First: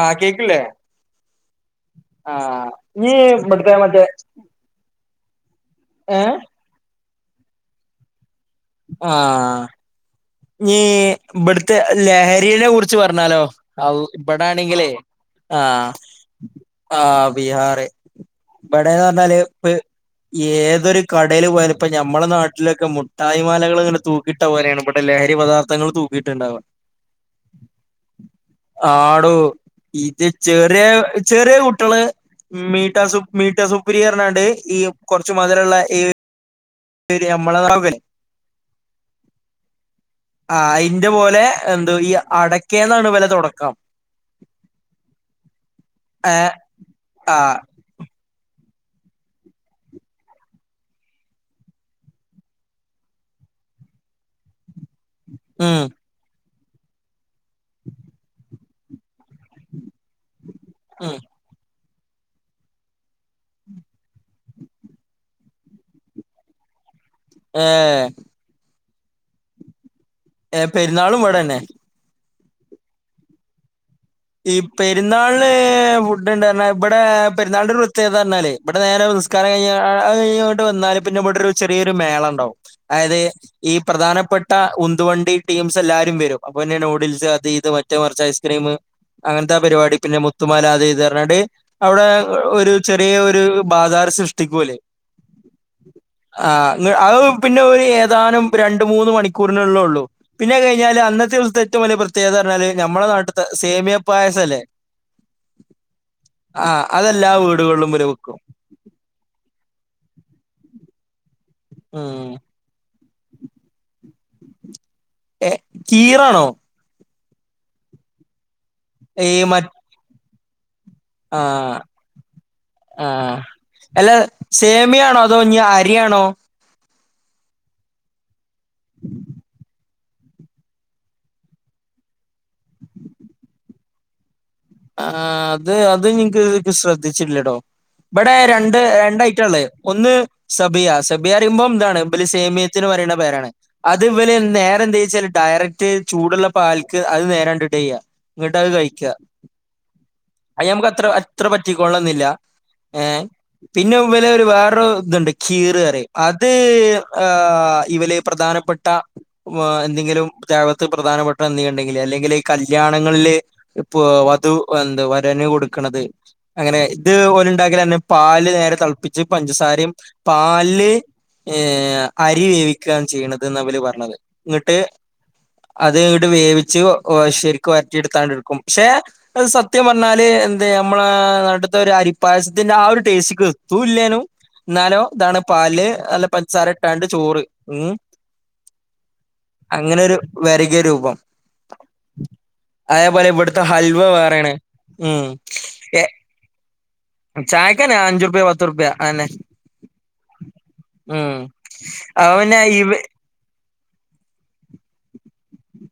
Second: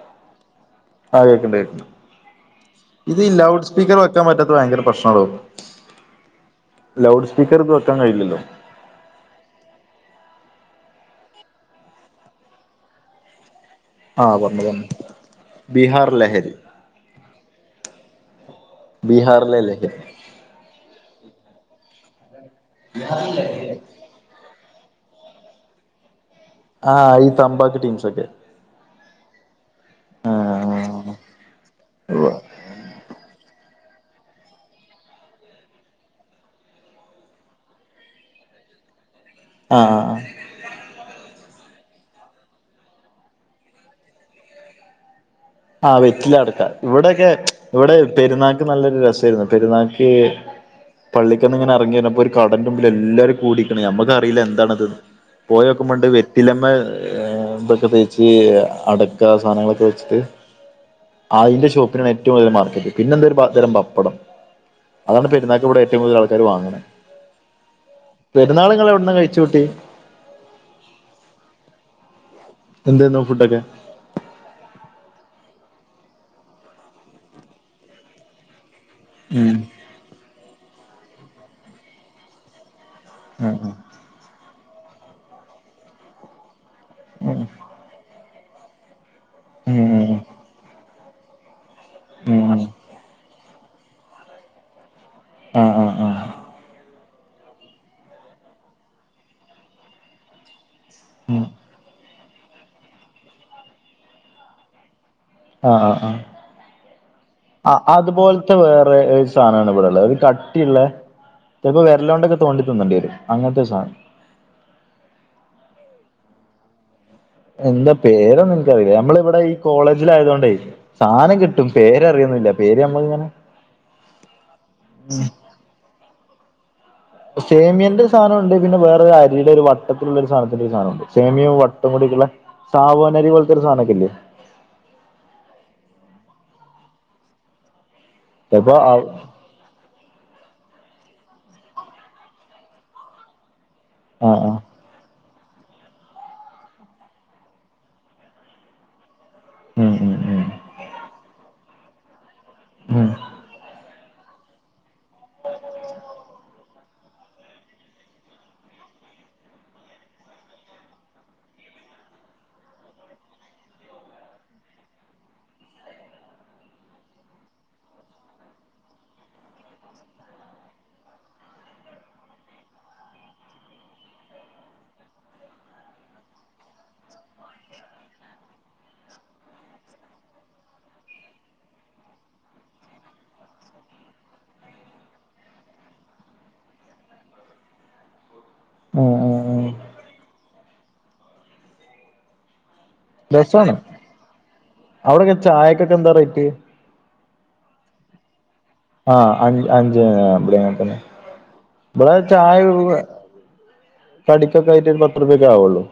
ആഹ് കേക്കില്ലേ ആഹ് കേക്ക്ണ്ട് കേക്ക്ണ്ട് ആഹ് നീ ഇത് ലൗഡ് ഇവിടുത്തെ സ്പീക്കർ മറ്റേ വെക്കാൻ പറ്റാത്ത ഭയങ്കര പ്രശ്നം അവളൊ. [unintelligible] ഏഹ് ലൗഡ് സ്പീക്കർ വെക്കാൻ കഴയുന്നില്ല. ആഹ് ഈ ഇവുടുത്തെ ലഹരിനെ കുറിച്ച് പറഞ്ഞാലോ അളള ആ ഇവിടെ പറഞ്ഞു പറഞ്ഞു ആണെങ്കില് ആഹ് ബീഹാർ ലഹരി ആഹ് ബീഹാറ്. ഇവിടെന്ന് പറഞ്ഞാല് ബീഹാറിലെ ഇപ്പ ലഹരി - ഏതൊരു കടേല് പോയാലും ഇപ്പ ഞമ്മെടെ നാട്ടിലൊക്കെ മുട്ടായിമാലകളിങ്ങനെ തൂക്കിട്ട പോലേണ് ഇവിടുത്തെ - ലഹരി പദാർത്ഥങ്ങള് തൂക്കിയിട്ട്ണ്ടാവുക ആഹ് ഈ തമ്പാക്ക് ടീംസൊക്കെ. ആടോ ഇത് ആ ചെറിയ ചെറിയ കുട്യോള് മീട്ടാസു മീട്ടോ സുപ്പ്രിയനർഞാണ്ട് ഈ കൊർച്ച്‌ മതുരള്ള ഈ ശരി നമ്മളെ [unintelligible] ആഹ് ആഹ് ആഹ് അയ്ന്റെ പോലെ എന്തോ ഈ അടക്കേെന്നാണ് ഇവലെ തൊട്ക്കം ആഹ് വെറ്റില ഏ അട്ക്ക ഇവിടൊക്കെ ആ ഇവിടെ പെര്ന്നാക്ക് നല്ലൊരു രസേര്ന്ന് പെരുന്നാക്ക്. പള്ളിക്കന്ന്ങ്ങനെ എർങ്ങി വര്ന്പ്പോ ഒരു കടന്റുമ്പില് എല്ലാരും കൂടിക്ക്ണ്ട്. നമ്ക് അറീല്ല എന്താണത് ന്. ഉം പോയോക്കുമ്പണ്ട് വെറ്റിലമ്മെ ഇതൊക്കെ തേച്ച് അട ക സാധനങ്ങളൊക്കെ വെച്ച്ട്ട്. ഉം അയ്ന്റെ ഷോപ്പിനാണ് ഏറ്റവും വല്യ മാർക്കറ്റ്. പിന്നെന്താ ഒരു പതരം പപ്പടം. അതാണ് പെര്ന്നാക്ക് ഇവ്ടെ ഏറ്റവും കൂതൽ ആൾക്കാര് വാങ്ങ്ണ്. ഏഹ് പെരുന്നാള് ഇങ്ങള് എവിട്ന്നാ കഴിച്ചൂട്ടി? ഏഹ് പെരുന്നാളും ഇവടെന്നെ. എന്തേനു ഫുഡൊക്കെ? ഈ പെരുന്നാള് ഫുഡ്ണ്ട്ർഞ്ഞാ ഇപടെ പെരുന്നാളിൻ്റൊരു പ്രെത്യേനർറഞ്ഞാല്. ഇവിടെ നേരെ നിസ്കാരം ഉം കഴിഞ്ഞ് അതയ്ഞ് വന്നാല് പിന്നെ ഇവിട ഒരു ചെറിയൊരു മേളണ്ടാവും. ആയത് ഉം ഈ പ്രധാനപ്പെട്ട ഉത്നു വണ്ടി ടീംസ് എല്ലാരും വരും അപ്പൊന്നെ ന്യൂഡിൽസ് ഉം അത് ഇത് മറ്റേ മർച്ച് ഐസ്ക്രീം. അങ്ങൻത്തെ ആ പരിപാടി പിന്നെ മുത്തുമാലാ അത് ഇത് നർഞ്ഞാണ്ട് അവിടെ ഉം ഉം ഉം ഒരു ചെറിയ ഒരു. ബാധാർ സൃഷ്ടിക്കോല്. ആഹ്ആഹ് ആഹ് അത് പിന്നെ ഒരു ഏതാനും രണ്ട് മൂന്ന് മണിക്കൂറിന്ള്ളാ ഒള്ളു. പിന്നെഅത് കഴിഞ്ഞാല് അന്നത്തെ ഉം ദിവസത്തെ ഏറ്റവും വലിയ പ്രത്യേകതന്നർ ഞ്ഞാല് നമ്മുടെ നാട്ട്ത്തെ സേമിയ പായസം ല്ലേ. ആ ആ ആ ആഹ് അതെല്ലാ വീടുകളിലും ഇവര് വെക്കും. വേറെരു സാനാണ് ഇവിടെള്ള്. ഒരു കട്ടിള്ള ചെൽപ്പോ ഉം വെര്ലോണ്ടൊക്കെ തോണ്ടി തി ന്നണ്ടി വരും അങ്ങനത്തെ ഒരു സാനം ഏഹ് കീറാണോ എന്താ പേരും ഇൻക്കറയില്ല നമ്മളിവിടെ ഈ കോളേജില ആയതു കൊണ്ടേ ആഹ് നമ്മളിങ്ങനെ ആഹ് അല്ല സേമിയാണോ അതോഞ് അ രിയാണോ സേമിയന്റെ സധനമുണ്ട് പിന്നെ വേറൊരു അരിയുടെ ഒരു വട്ടത്തിലുള്ള ഒരു സാധനത്തിന്റെ ഒരു സാധനമുണ്ട് സേമിയം വട്ടം കൂടിട്ടുള്ള സാബൂന്നരി പോലത്തെ ഒരു സാധനക്കല്ലേ ആഹ് അത് അത് ഇൻക്ക് ശ്രദ്ധിച്ചില്ല ട്ടോ ഇവിടെ ചിലപ്പോ രണ്ട് ആഹ് രണ്ടഐറ്റള്ളേ ഒന്ന് സബിയാ സബിയാറിമ്പോം താണ് ഇബല് സേമിയത്തിന് പറയ്ണ പേരാണ്. അത് ഇവല് ആഹ് നേരെ എന്തെയ്യാച്ചാല് ഡയറക് റ്റ് ചൂട്ള്ള പാൽക്ക് അത് നേരണ്ടാടെയ്യ ഇങ്ങട്ട് അത് കഴിക്ക. ഉം ഉം ഉം അയ് നമുക്ക് അത്ര അത്ര പറ്റിക്കൊള്ളെന്നില്ല ഉം ഏഹ് പി ന്നൊ വലെ ഒര് വേറൊര് ഇത്ണ്ട് കീറ് പറയും അത് ഏഹ് ഇവല് പ്രധാനപ്പെട്ട എന്തെങ്കിലും ദേവത്ത് പ്രധാനപ്പെട്ട എന്ത് ഉണ്ടെങ്കിൽ അല്ലെങ്കിൽ ഈ കല്യാണങ്ങളില് ഇപ്പൊ വധു എന്ത് വരന് കൊടുക്കണത് അങ്ങനെ ഇത് ഓല ഉണ്ടാക്കൽ അന്നെ പാല് നേരെ തിളപ്പിച്ച് പഞ്ചസാരയും പാല് ഏഹ് അരി വേവിക്കുകയാണ് ചെയ്യണത്ന് ന് ഇവല് പറഞ്ഞത് ഇങ്ങട്ട് അത് ഇട് വേവിച്ച് ശരിക്കും വരറ്റി എടുത്താണ്ട്ടുക്കും പക്ഷെ അത് സത്യം പറഞ്ഞാല് എന്താ നമ്മള നാട്ട്ത്ത ഒരു അരിപ്പായസത്തിന്റെ ആ ഒരു ടേസ്റ്റ്ക്ക് എത്തൂല്ലനും എന്നാലോ ഇതാണ് പാല് അല്ല പഞ്ചാര ഇട്ടാണ്ട് ചോറ് ഉം ആഹ് ആഹ് ആഹ് അങ്ങനെരു വറകിയ രൂപം അതേപോലെ ഇവിടുത്തെ ഹൽവ വേറെ അവിടെൊക്കെ ചായക്കൊക്കെ എന്താ റേറ്റ് ചായക്കന്നെ അഞ്ചുറുപ്യ പത്തുറുപ്യ ആഹ അതന്നെ അഞ്ച് അഞ്ച് അടെ തന്നെ ഉം ഇടെ അത് ചായ പിന്നെ ഇവ കടിക്കൊക്കെ ആയിട്ട് ഒരു പത്ത് രൂപൊക്കെ ആവുള്ളൂ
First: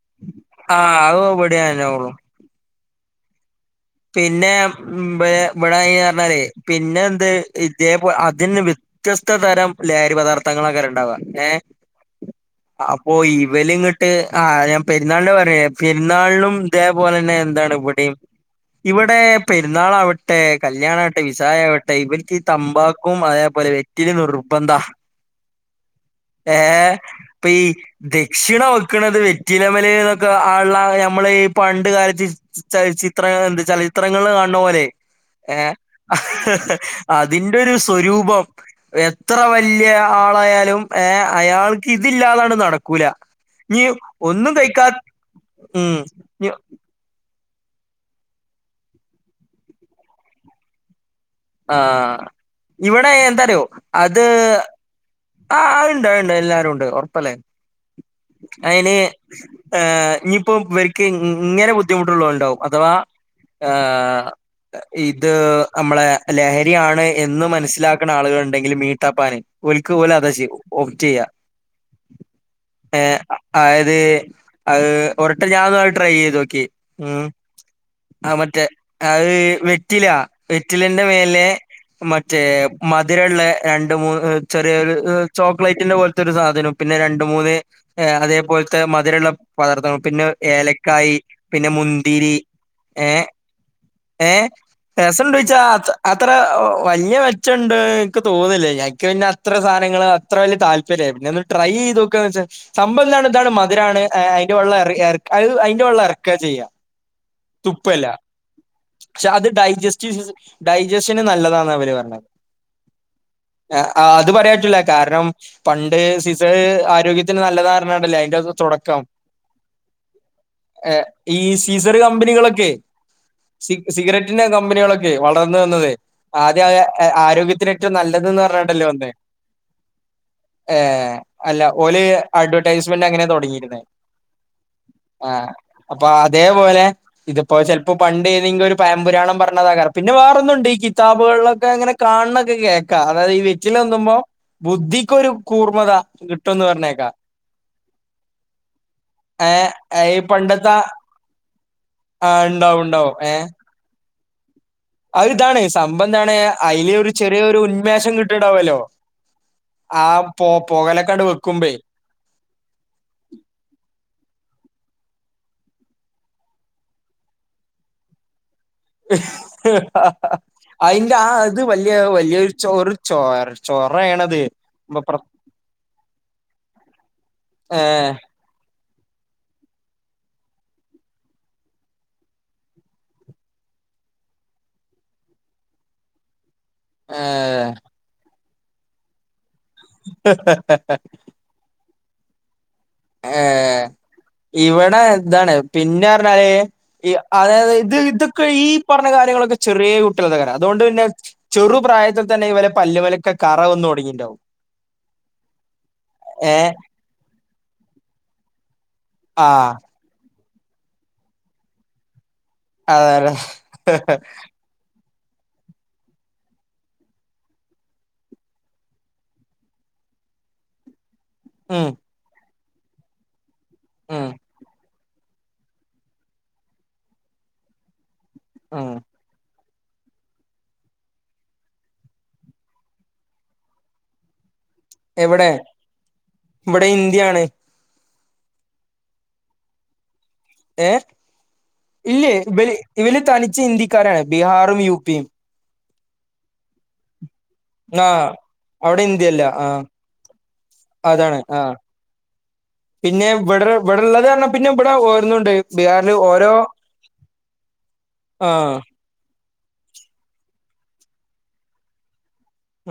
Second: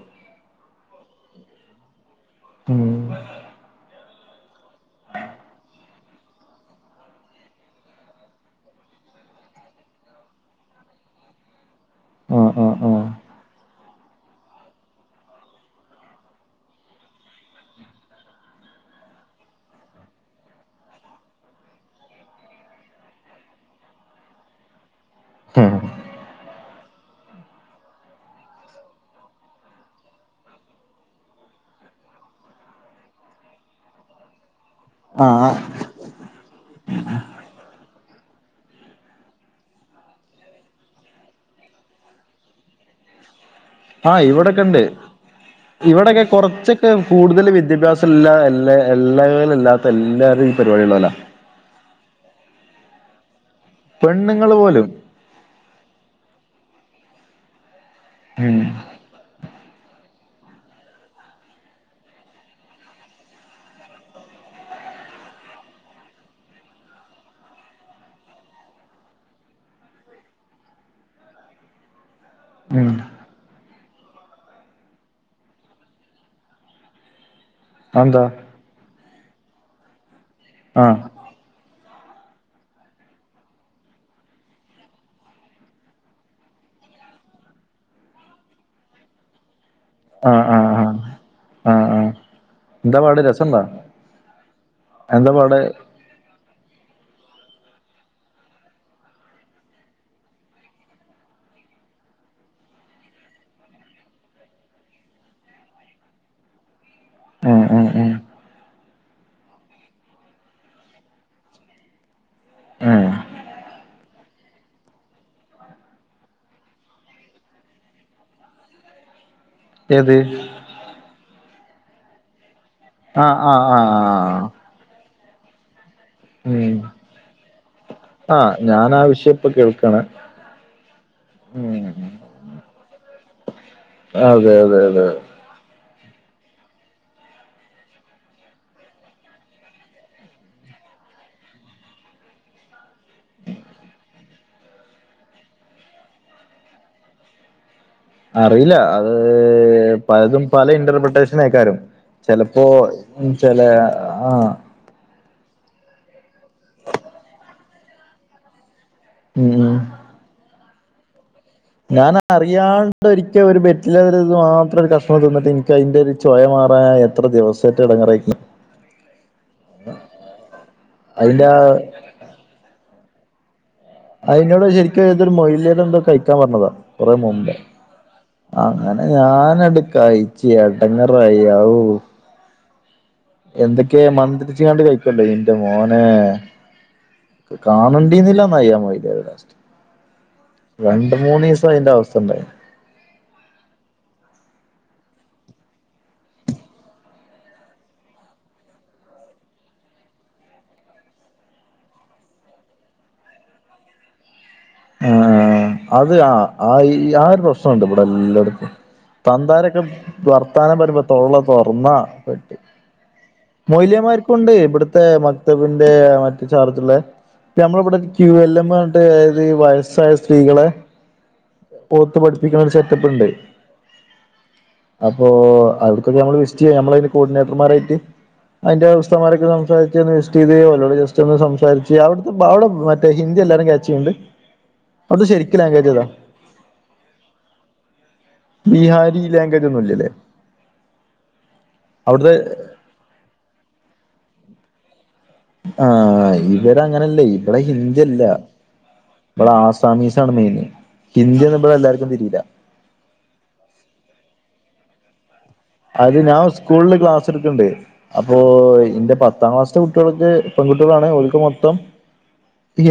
ആഹ് അത ബടിയഞ്ഞോളും ഉം പിന്നെടന്ന് പറഞ്ഞാലേ പിന്നെ എന്ത് ഇതേപ അതിന് വ്യത്യസ്ത തരം ലഹരി പദാർഥങ്ങളൊക്കെ ഉണ്ടവാുക ഏ ആഹ് ആഹ് അപ്പൊ ഈ വെലങ്ങട്ട് ് ആ് ഞാൻ പെരാളിന്റെ പറേ പെരുന്നാളിനും ഇതേപോലെ തന്നെ എന്താണ് ഇവിടെയും ഇവിടെ പെരുന്നാൾാവട്ടെ കല്യാണ ആവട്ടെ വിസായവട്ടെ ഇവർക്ക് ഈ തമ്പാക്കും അതേപോലെ ന്നന രുബന്ത ഏ പി ദക്ഷിണ വെക്ക്ണത് വെറ്റിലമല്ന്നൊക്ക ആള്ള ഞമ്മളീ പണ്ട് കാലത്ത് [unintelligible] ചത്ര എന്ത് ചലച്ചിത്രങ്ങ കാണണ പോലെ ആഹ് ആഹ് ഏ അതിന്റെ ഒരു സ്വരൂപം എത്ര വലിയ ആളായാലും ഏ അയാൾക്ക് ഇതില്ലാതാണ് നടക്കൂല നീ ആഹ് ഒന്നും ഇവിടൊക്കെ കൈക്കാ ഉം െ കൂടുതൽ വിദ്യാഭ്യാസംല്ലാ എല്ലാ എല്ലാവും ഇല്ലാത്ത എല്ലാവരും ഈ പരിപാടിയ ഉള്ളോ ല ആഹ ഇവിടെ എന്താറിയോ അത് പെണ്ണുങ്ങൾ പോലും ആഹ് അണ്ട് അണ്ട് എല്ലാരും ഉണ്ട് ഉറപ്പല്ലേ ഉം അയിന് ് ഇനിയിപ്പോ ഇവർക്ക് ഇങ്ങനെ ബുദ്ധിമുട്ടുള്ള ഉണ്ടാവും അഥവാ ഹ ഇത് നമ്മളെ ലഹരിയാണ് എന്ന് മനസ്സിലാക്കണ ആളുക ഉണ്ടെങ്കിൽ മീട്ടപ്പാന് ഒലക്ക് പോലെ അതാ ചെയ്യ ഓഫ് ചെയ്യാ ഉം ഏ അതത് അത് ഉറട്ടം ഞാന ട്രൈ ചെയ്ത് നോക്കി ഉ അതെന്താ ആ മറ്റേ അത് വെറ്റില വെറ്റില ആഹ് ൻ്റെമേലെ മറ്റേ മധുരുള്ള രണ്ട് മൂന്ന് ചെറിയൊരു ചോക്ലേറ്റിന്റെ പോലത്തെരു സാധനം പിന്നെ രണ്ട മൂന്ന് അതേപോലത്തെ മധുരമുള്ള പദാർത്ഥ പിന്നെ ആഹ് ആഹ് ആഹ് ഏലക്കായി പിന്നെ ആഹ് ആഹ് മുന്തിരി എന്താ പാട് ഏഹ രസണ്ടോ ഏ രസണ്ട എന്താ ചോയിച്ചാ പാട് അത്ര വല്ല്യ മെച്ചുണ്ട്, എനിക്ക് തോന്നുന്നില്ല. എനിക്ക് പിന്നെ അത്ര സാധനങ്ങൾ.. അത്ര വല്ല്യ താല്പര്യമായി പിന്ന ഒന്ന് ട്രൈ ചെയ്തു നോക്കാന്ന് വെച്ചാ.. സംഭവം ഇതാണ് മധുരണ് അതിന്റെ വെള്ളംത് അതിന്റെ വെള്ളം ഇറക്ക ചെയ്യുക. ഉം ഉം ഉം തുപ്പല്ല. പക്ഷെ അത് ഡൈജസ്റ്റ ഡൈജസ്ഷന് നല്ലതാന്നാ അവര് പറഞ്ഞത്. ഉം ആ അത് പറയാൻ പറ്റൂല്ല കാരണം പണ്ട് സീസർ ആരോഗ്യത്തിന് നല്ല ധാരണ ഉണ്ടല്ലേ അതിന്റെ തുടക്കം ഏത്.. ഈ സീസർ കമ്പനികളൊക്കെ. ആഹ് ആഹ് സി ആഹ് സിഗരറ്റിന്റെ ആഹ് കമ്പനികളൊക്കെ വളർന്നു വന്നതെ.. ആദ്യം ഉം ആ ആരോഗ്യത്തിന് ഏറ്റവും നല്ലതന്ന് ആഹ് പറഞ്ഞണ്ടല്ലോ ഞാൻ ആ വന്നേ വിഷയം ഇപ്പൊ കേൾക്കാണ് ഏ അല്ല ഉം ഓള് അഡ്വെർടൈസ്മെന്റ് അങ്ങനെ തുടങ്ങിയിക്കണ് അ'അതെ അതെ അതെ.. ! അപ്പൊ അതേപോലെ ഇതിപ്പോ ചിലപ്പോ പണ്ട്.. ഒരു പഴമ്പുരാണം പറഞ്ഞതാകാം. പിന്നെ വേറൊന്നുണ്ട് ഈ കിതാബുകളിലൊക്കെ അങ്ങനെ കാനുണൊക്കെ കേൾക്കാം അതായത് ഈ വെറ്റിലന്നുമ്പോ ബുദ്ധിക്കൊരു കൂർമത കിട്ടുംന്ന് പറഞ്ഞേക്കാ. അറിയില്ല അത്.... ഈ പലതും പല പണ്ടത്തെ ഇന്റർപ്രിട്ടേഷന ആക്കാരും ആഹ് ചെലപ്പോ.. ഉണ്ടാവും ഉണ്ടാവും ചെല ആഹ്.. അഹ്താണ്, സംമ്പന്താണ് അയി ല് ഒരു ചെറിയൊ ഒരു ഉന്മേഷം കിട്ടിണ്ടാവല്ലോ ഉം... ആ പോ പൊകലക്ക അങ്ങട് വെക്കുമ്പഴെ ഞാൻ അറിയാണ്ട് ഒരിക്കെ ഒരു ബെറ്റില്ല മാത്രം ഒരു കഷ്ണം തിന്നിട്ട് എനിക്ക് അതിന്റെറെ ഒരു.. ചൊയ മാറാൻ എത്ര ദിവസമായിട്ട് ഇടങ്ങറയിക്ക്ണ് ഉ [unintelligible] [inaudible] അതിന്റെ ആഹാ അത് വലിയ വലിയ ചോറ് ചൊ.. ചൊറയെ അതിനോട് ശരിക്കും ഏതൊരു മൊയില് എന്തോ കഴിക്കാൻ പറഞ്ഞതാ കുറെ മുമ്പേ ഏഹ് അങ്ങനെ ഞാൻ ആണ്ട് കഴിച്ച് എടങ്ങറായി... ആവു.. എന്തൊക്കെ മന്ത്രിച്ചുകണ്ട് കഴിക്കുടായിന്ന് ഇന്റെ മോനെ ഏഹ് കാണണ്ടീന്നില്ലന്നയ്യായി ലാസ്റ്റ് രണ്ട് മൂന്ന് ദിവസം അതിന്റെ അവസ്ഥ ഉണ്ടായി.. ഏഹ് ഇവിടെ ന്താണ് പിന്നെ പറഞ്ഞാല് അതായത് ഇത് ഇതൊക്കെ ഈ പറഞ്ഞ കാര്യങ്ങളൊക്കെ ചെറിയ കുട്ടികരം അതുകൊണ്ട് പിന്നെ ചെറു പ്രായത്തിൽ തന്നെ ഇവരുടെ പല്ലുമലൊക്കെ കറ വന്നും തുടങ്ങിയിണ്ടാവും. ആഹാാ അത് ആഹാ ഏഹ് ആ ആഹ ഒരു പ്രശ്നണ്ട് ഇവിടെ എല്ലാടത്തും... ആഹ് തന്താരൊക്കെ വർത്താനം പറയുമ്പോ തൊള്ള തൊറന്നാ പെട്ട് അതെ അതെ മൊലിയമാർക്കുണ്ട് ഇവിടുത്തെ ത്തെ മക്തവിന്റെ മറ്റ ചാർജുള്ളേ നമ്മളിവിടെ ക്യൂ വയസ്സായ സ്ത്രീകളെ മം ഓത്ത് പഠിപ്പിക്കുന്ന ഒരു സെറ്റപ്പ് ഇ ണ്ട് മം അപ്പോ അവർക്കൊക്കെ നമ്മള് വിസ്റ്റ് ചെയ്യാ നമ്മളതിന്റെ കോർഡിനേറ്റർമാരായിട്ട് അതിന്റെ ഉം ഉസ്താൻ മാരൊക്കെ സംസാരി... വിറ്റ് ചെയ്ത ജസ്റ്റ് ഒന്ന് സംസാരിച്ച് അവിടത്തെ അവിടെ മറ്റേ ഹിന്ദി എല്ലാരും ക്യാച്ചു ചെയ്യണ്ട് എവിടെ ഇവിടെ ഹിന്ദി ആണ് ബീഹാരി ലാംഗ്വേജ് ഒന്നും ഇല്ലല്ലേ? ഏഹ ഇല്ലേ അവിടുത്തെ ഇവല് തനിച്ച് ഇന്ത്യക്കാരാണ് ബീഹാറും യുപി യും. ആഹാാ ഇവര് അങ്ങനല്ലേ ഇവിടെ ആ ഹിന്ദിയല്ല അവിടെ ഇന്ത്യയല്ല ഇവിടെ ആ ആസാമീസ് ആണ് മെയിന് അതാണ് ആ ഹിന്ദിയൊന്നും ഇവിടെ എല്ലാവർക്കും തിരിയില്ല പിന്നെ ഇവിടെ ഇവിവിടെള്ള ത്ത് പിന്നെ ഇവിടെ ഒരോന്ന്ണ്ട് അത് ഞാൻ സ്കൂളിൽ ക്ലാസ് എടുക്കണ്ട് അപ്പോ ആ എന്റെ പത്താം ക്ലാസ് കുട്ടികളൊക്കെ പെൺകുട്ടികളാണ് ഓല്ക്ക് മൊത്തം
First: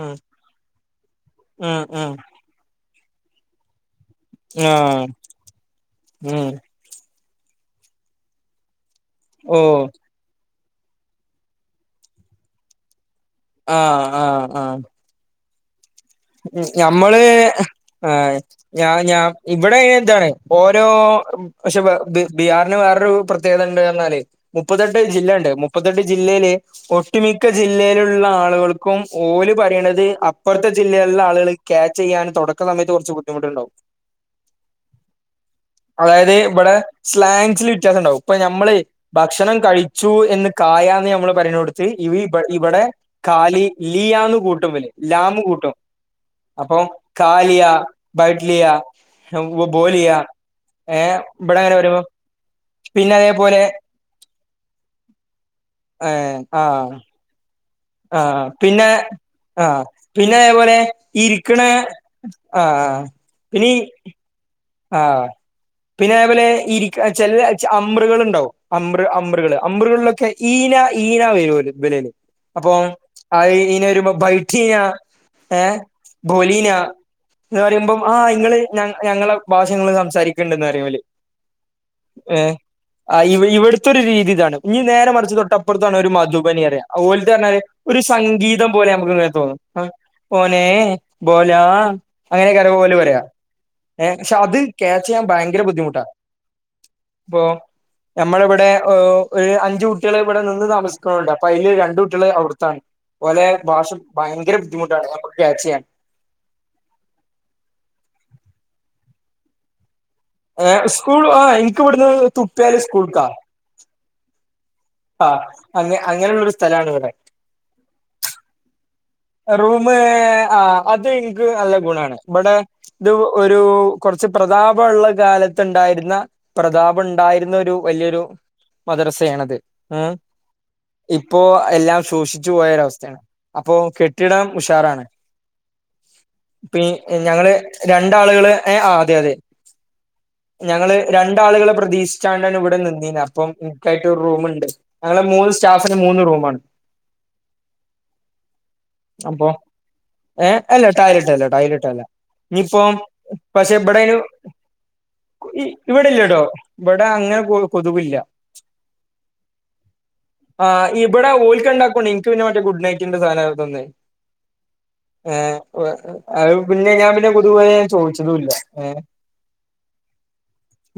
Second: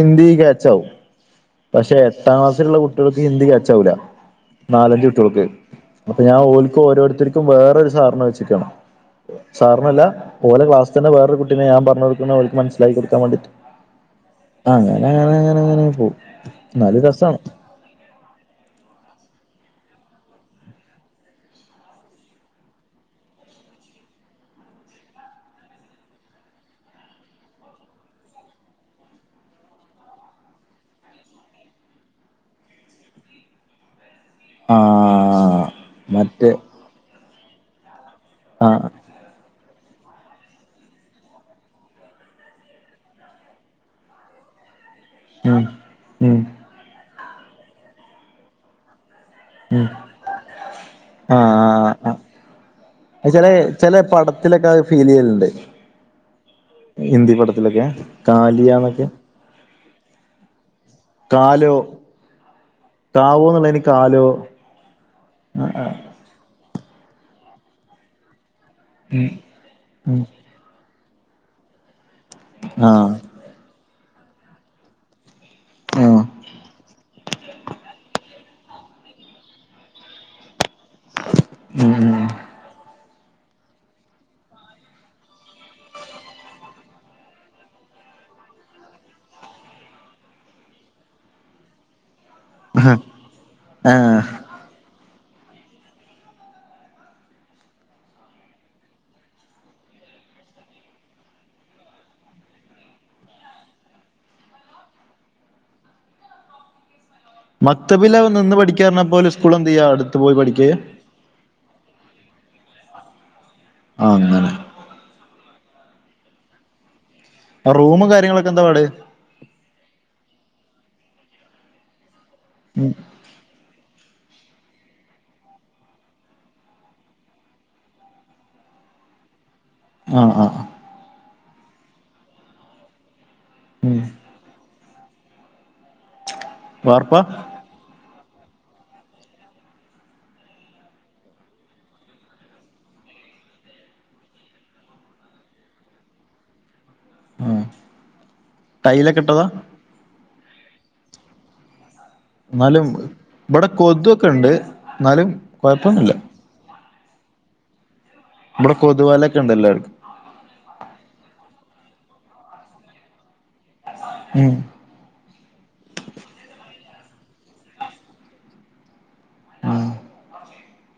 ഉം കെച്ചാവും ഉം പക്ഷെ ഉം എട്ടാം ക്ലാസ്സിലുള്ള കുട്ടികൾക്ക് ഹിന്ദി കെച്ചാവൂല ആ നാലഞ്ച് കുട്ടിയാൾക്ക് അപ്പൊ ഞാൻ ഉം ഓല് ഓരോരുത്തർക്കും വേറൊരു സാർനെ വെച്ചക്കാണ് ഓ സാർനെല്ല ഓല്ലെ ക്ലസ്തന്നെ വേറെയൊരു കുട്ടിനെ ഞാൻ പറഞ്ഞ കൊടുണേ മനസിലാക്കി കൊടുക്കാൻവേണ്ടിട്ട് ആഹാ ആഹാ ആഹാ അങ്ങനെ അങ്ങനെ അങ്ങനെ പോവും ഉം എന്നാലും നമ്മള് രസാണ് ആ ഞാ ഞാൻ ഇവിടെ ഇതാണ് ഓരോ പക്ഷെ ഇത് ബീഹാറിന് വേറൊരു പ്രത്യേകത ഉണ്ട്ന്ന് പറഞ്ഞാൽ മുപ്പത്തെട്ട് ജില്ലണ്ട് മുപ്പത്തെട്ട് ജില്ലയിൽ ഒട്ടുമിക്ക ജില്ലയിലുള്ള ആളുകൾക്കും ഓല് പറയിണത് അപ്പുറത്തെ ജില്ലയിലെ ആളുകൾ ക്യാച്ച് ചെയ്യാൻ തുടക്ക സമയത്ത് കുറച്ച് ബുദ്ധിമുട്ടുണ്ടാവും ആഹ് അതായത് മറ്റേ ഇവിടെ സ്ലാങ്സിൽ വ്യത്യാസം ഉണ്ടാവും ഇപ്പൊ നമ്മൾ ആഹ് ഭക്ഷണം കഴിച്ചു എന്ന് കായന്ന് നമ്മള് പറിണയിടത് ഇവിടെ കാലി ലിയന്ന് കൂട്ടും ലാമ കൂട്ടും. മമം അപ്പൊ കാലിയാ ബഡലിയാ ഉം ബോലിയാ ഏ ഇവിടെരോരോ ചില ചില പടത്തിലൊക്കെ ഫീൽ ചെയ്യലുണ്ട്. ഏഹ് ആഹാ ഹിന്ദി പഠത്തിലൊക്കെ ആഹാ പിന്നെ ആഹാ പിന്നെ അതേപോലെ ഇരിക്ണെ കാലോ ആഹാ പിന്നെ ഇനി ഏഹോ ആഹാ പിന്നെ അതേപോലെ ഇരികണെ ചില അമൃർകൾ ഇണ്ടാവും അമൃർ അമൃർകൾ അമൃർകൾകളിലൊക്കെ ഈന ഈന വരുവല് അപ്പൊ ആഹ് ഹാ ഈനൊ വരുമ്പൊ ബൾജിയ ഏഹ ഉം ബൊലീന എന്ന് പറയുമ്പോം ആഹ് ഇങ്ങള് ഞ ഞങ്ങളെ ഭാഷകൾ സംസാരിക്കണ്ടന്ന് അറിയും ഇവല് ഉം ആ ഇവിടുത്തെൊരു രീതി ഇതാണ് ഇനി നേരെ മറിച്ച തൊട്ടപ്പുറത്താണ് ഒരു മധുബനി അറിയ ഓർലത് പറഞ്ഞല് ഒരു സംഗീതം പോലെ നമുക്ക് ഇങ്ങന തോന്നും ബൊലേ ബോലാ അങ്ങനെക്കരം ഓല് പറയാ ഏ ആഹാ പക്ഷെ അത് ക്യാച്ച് ചെയ്യാൻ ഭയങ്കര ബുദ്ധിമുട്ടാ ഇപ്പൊ നമ്മള ഇവിടെ ഒരു അഞ്ച് കുട്ടികെ ഇവിടെ നിന്ന് താമസിക്കണ്ട് അപ്പൊ അതില് രണ്ട് കുട്ടികളെ അവിടുത്താണ് ഓലെ ഭാഷ ഭയങ്കര ബുദ്ധിമുട്ടാണ് നമുക്ക് ക്യാച്ച് ചെയ്യാൻ മത്തബില അവ നിന്ന് പഠിക്കാ പറഞ്ഞാ പോലെ സ്കൂൾ എന്ത് ചെയ്യാ അടുത്ത് പോയി പഠിക്കയേ സ്കൂൾ ആ ഇനിക്ക് ഇവിടുന്ന് തുപ്പിയാല് സ്കൂൾക്കാ ആ അങ്ങനെ ആ അങ്ങ അങ്ങനെയുള്ളൊരു സ്ഥലാണ് ഇവിടെ ആ റൂമ് കാര്യങ്ങളൊക്കെ എന്താ പാട് റൂമ് ആഹാ അത് ഇനിക്ക് നല്ല ഗുണാണ് ഇബടെ ഉം ഇത് ഒരു കുറച്ച് പ്രതാപഉള്ള കാലത്തുണ്ടായിരുന്ന പ്രതാപ ഉണ്ടായിരുന്ന ഒരു വലിയൊരു മദ്രസയാണത് ഉം ആഹ് ആഹ് ഇപ്പോ എല്ലാം ശൂഷിച്ചു പോയൊരവസ്ഥയാണ് അപ്പൊ ഉം കെ ഉഷാറാണ് പ്പി വാർപ്പാ ഞങ്ങള് രണ്ടാളുകള് ഏ ആഹാ അതെ അതെ ഞങ്ങള് രണ്ടാളുകളെ പ്രതീക്ഷിച്ചണ്ടാണ് ഇവിടെ നിന്നീന് അപ്പോ എനിക്കായിട്ട് ഒരു റൂമുണ്ട് ഞങ്ങള് മൂന്ന് സ്റ്റാഫിന് മൂന്ന് റൂം ആണ് ആഹാ അപ്പൊ ഏ അല്ല ടൈല് ഇട്ടല്ല ടൈല് ഇട്ടല്ല ഇനി ഇപ്പൊ എന്നാലും ഇവിടെ പക്ഷേ ഇവിടയും കൊതുവൊക്കെ ഉണ്ട് എന്നാലും ഈ ഇവിടെ കൊഴപ്പൊന്നുമില്ല ഇല്ലട്ടോ ഇവിടെ അങ്ങനെ കൊ കൊതുകില്ല ഇവിടെ കൊതുവലെ ഒക്കെ ഉണ്ടല്ലാ എല്ലാർക്കും ആഹാ ഇവിടെ ഓല്ക്ക് രണ്ടാക്കും ഇണ്ട് ഇനിക്ക് പിന്നെ മറ്റേ ഗുഡ് നൈിന്റെ സാധന തന്നേ ഉം ഏ ഒ ഔ പിന്നെ ഞാൻ പിന്നെ കൊതുവല ഞാൻ ചോദിച്ചതും ഇല്ല ഏ ഉം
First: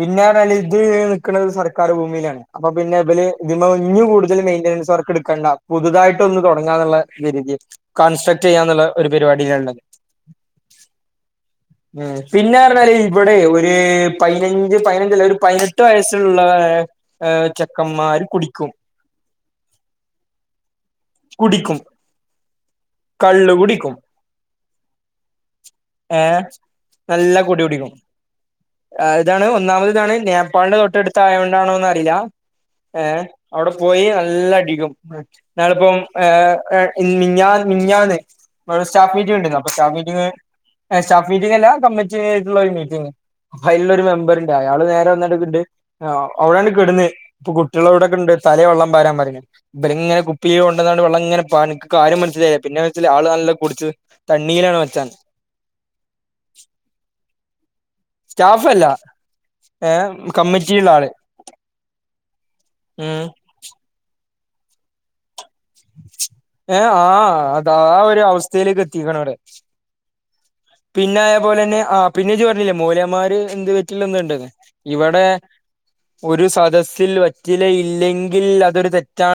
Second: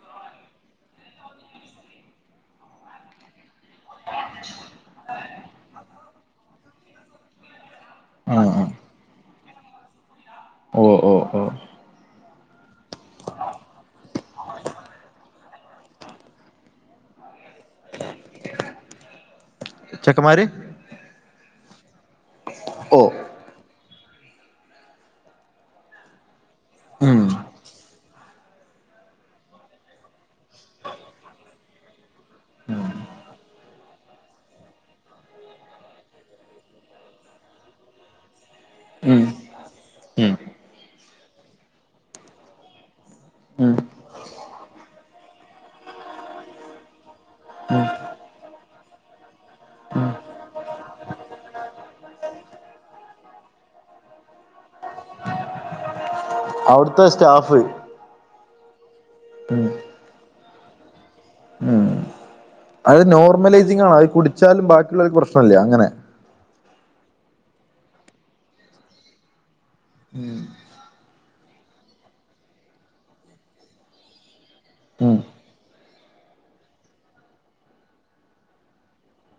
പിന്നെ പറഞ്ഞാല്ഇത് നിക്കണത് ത്സർക്കാർ ഭൂമിയിലാണ് അപ്പ പിന്നെ ഇവല് ഇതിമേ ഇഞ്ഞും കൂടുതൽ മെയിന്റനൻസ് വർക്ക് എടുക്കണ്ട പുതുതായിട്ട് ഒന്ന് തുടങ്ങാന്നുള്ള [unintelligible] ആ കൺസ്ട്രക്ട് ആ ചെയ്യാന്നുള്ള ഒരു പരിപാടിയില് ആണ് ഒള്ളത് ഓ ഓ ഓ ഉം പിന്നെ പറഞ്ഞാല് ഇവിടെ ഒരു പയിനഞ്ച് പയിനഞ്ച് അല്ല ഒരു പതിനെട്ട് വയസ്സ് ഒള്ള ഏ ചെക്കന്മാര് കുടിക്കും ചെക്കമ്മാര് കുടിക്കും ഓ കള്ള് കുടിക്കും ഏ ഉം നല്ല കുടി കുടിക്കും ഇതാണ് ഒന്നാമത് ഇതാണ് നേപ്പാളിന്റെ തൊട്ട് അടുത്ത് ആയോണ്ട് ആണോന്ന് അറിയില്ല ഏഹ് അവിടെ പോയി നല്ല അടിക്കും ഉം നല്ലപ്പം എ എ മിനിഞ്ഞാന്ന് മിനിഞ്ഞാന്ന് മന സ്റ്റാഫ് ഉം ഉം മീറ്റിംഗ് ഉണ്ടായിരുന്നു അപ്പൊ സ്റ്റാഫ് മീറ്റിംഗ് ഉം സ്റ്റാഫ് മീറ്റിംഗ് അല്ല കമ്മിറ്റി ആയിട്ട് ഉള്ള ഒരു മീറ്റിംഗ് ഉം അയിലുള്ളൊരു മെമ്പറ് ഇണ്ട് അയാള് നേരെ ഒന്ന് എടവിട്ട് ആ അവിടാണ് കിടന്നെ ഇപ്പൊ ഉം കുട്ടികള് അവിടെ ഒക്കെ ഇണ്ട് തലേ വെള്ളം പരൻ പറഞ്ഞു ഇ ഇങ്ങനെ കുപ്പിയോ വല്ലാണ്ട് വെള്ളം ഇങ്ങനെ പാനിക്ക് കാരും മനസ്സിലായില്ല പിന്നെ ചെല ആൾ നല്ല കുടിച്ച് തണ്ണിയിലാണ് മച്ചാൻ അവിടുത്തെ സ്റ്റാഫ് സ്റ്റാഫ് അല്ല ഉം ഏ കമ്മിറ്റിള്ള ആള് ഉം അത് ഉം നോർമലൈസിംഗ് ആണ് അത് കുടിച്ചാലും ബാക്കിയുള്ളവർക്ക് പ്രശ്നം ഇല്ല അങ്ങനെ ഏ ആ അതാ ഒരു അവസ്ഥയിലേക്ക് എത്തിക്കണ അട് ഉം പിന്നെ ആയപോലെ തന്നെ ആ പിന്നെ ജ്ജ് പറഞ്ഞില്ലേ മൂലേന്മാര് എന്ത് പറ്റില്ല എന്ന്ണ്ട ഉം ഇവിടെ ഒരു സദസ്സിൽ വെറ്റില ഇല്ലെങ്കിൽ അതൊരു തെറ്റാണ്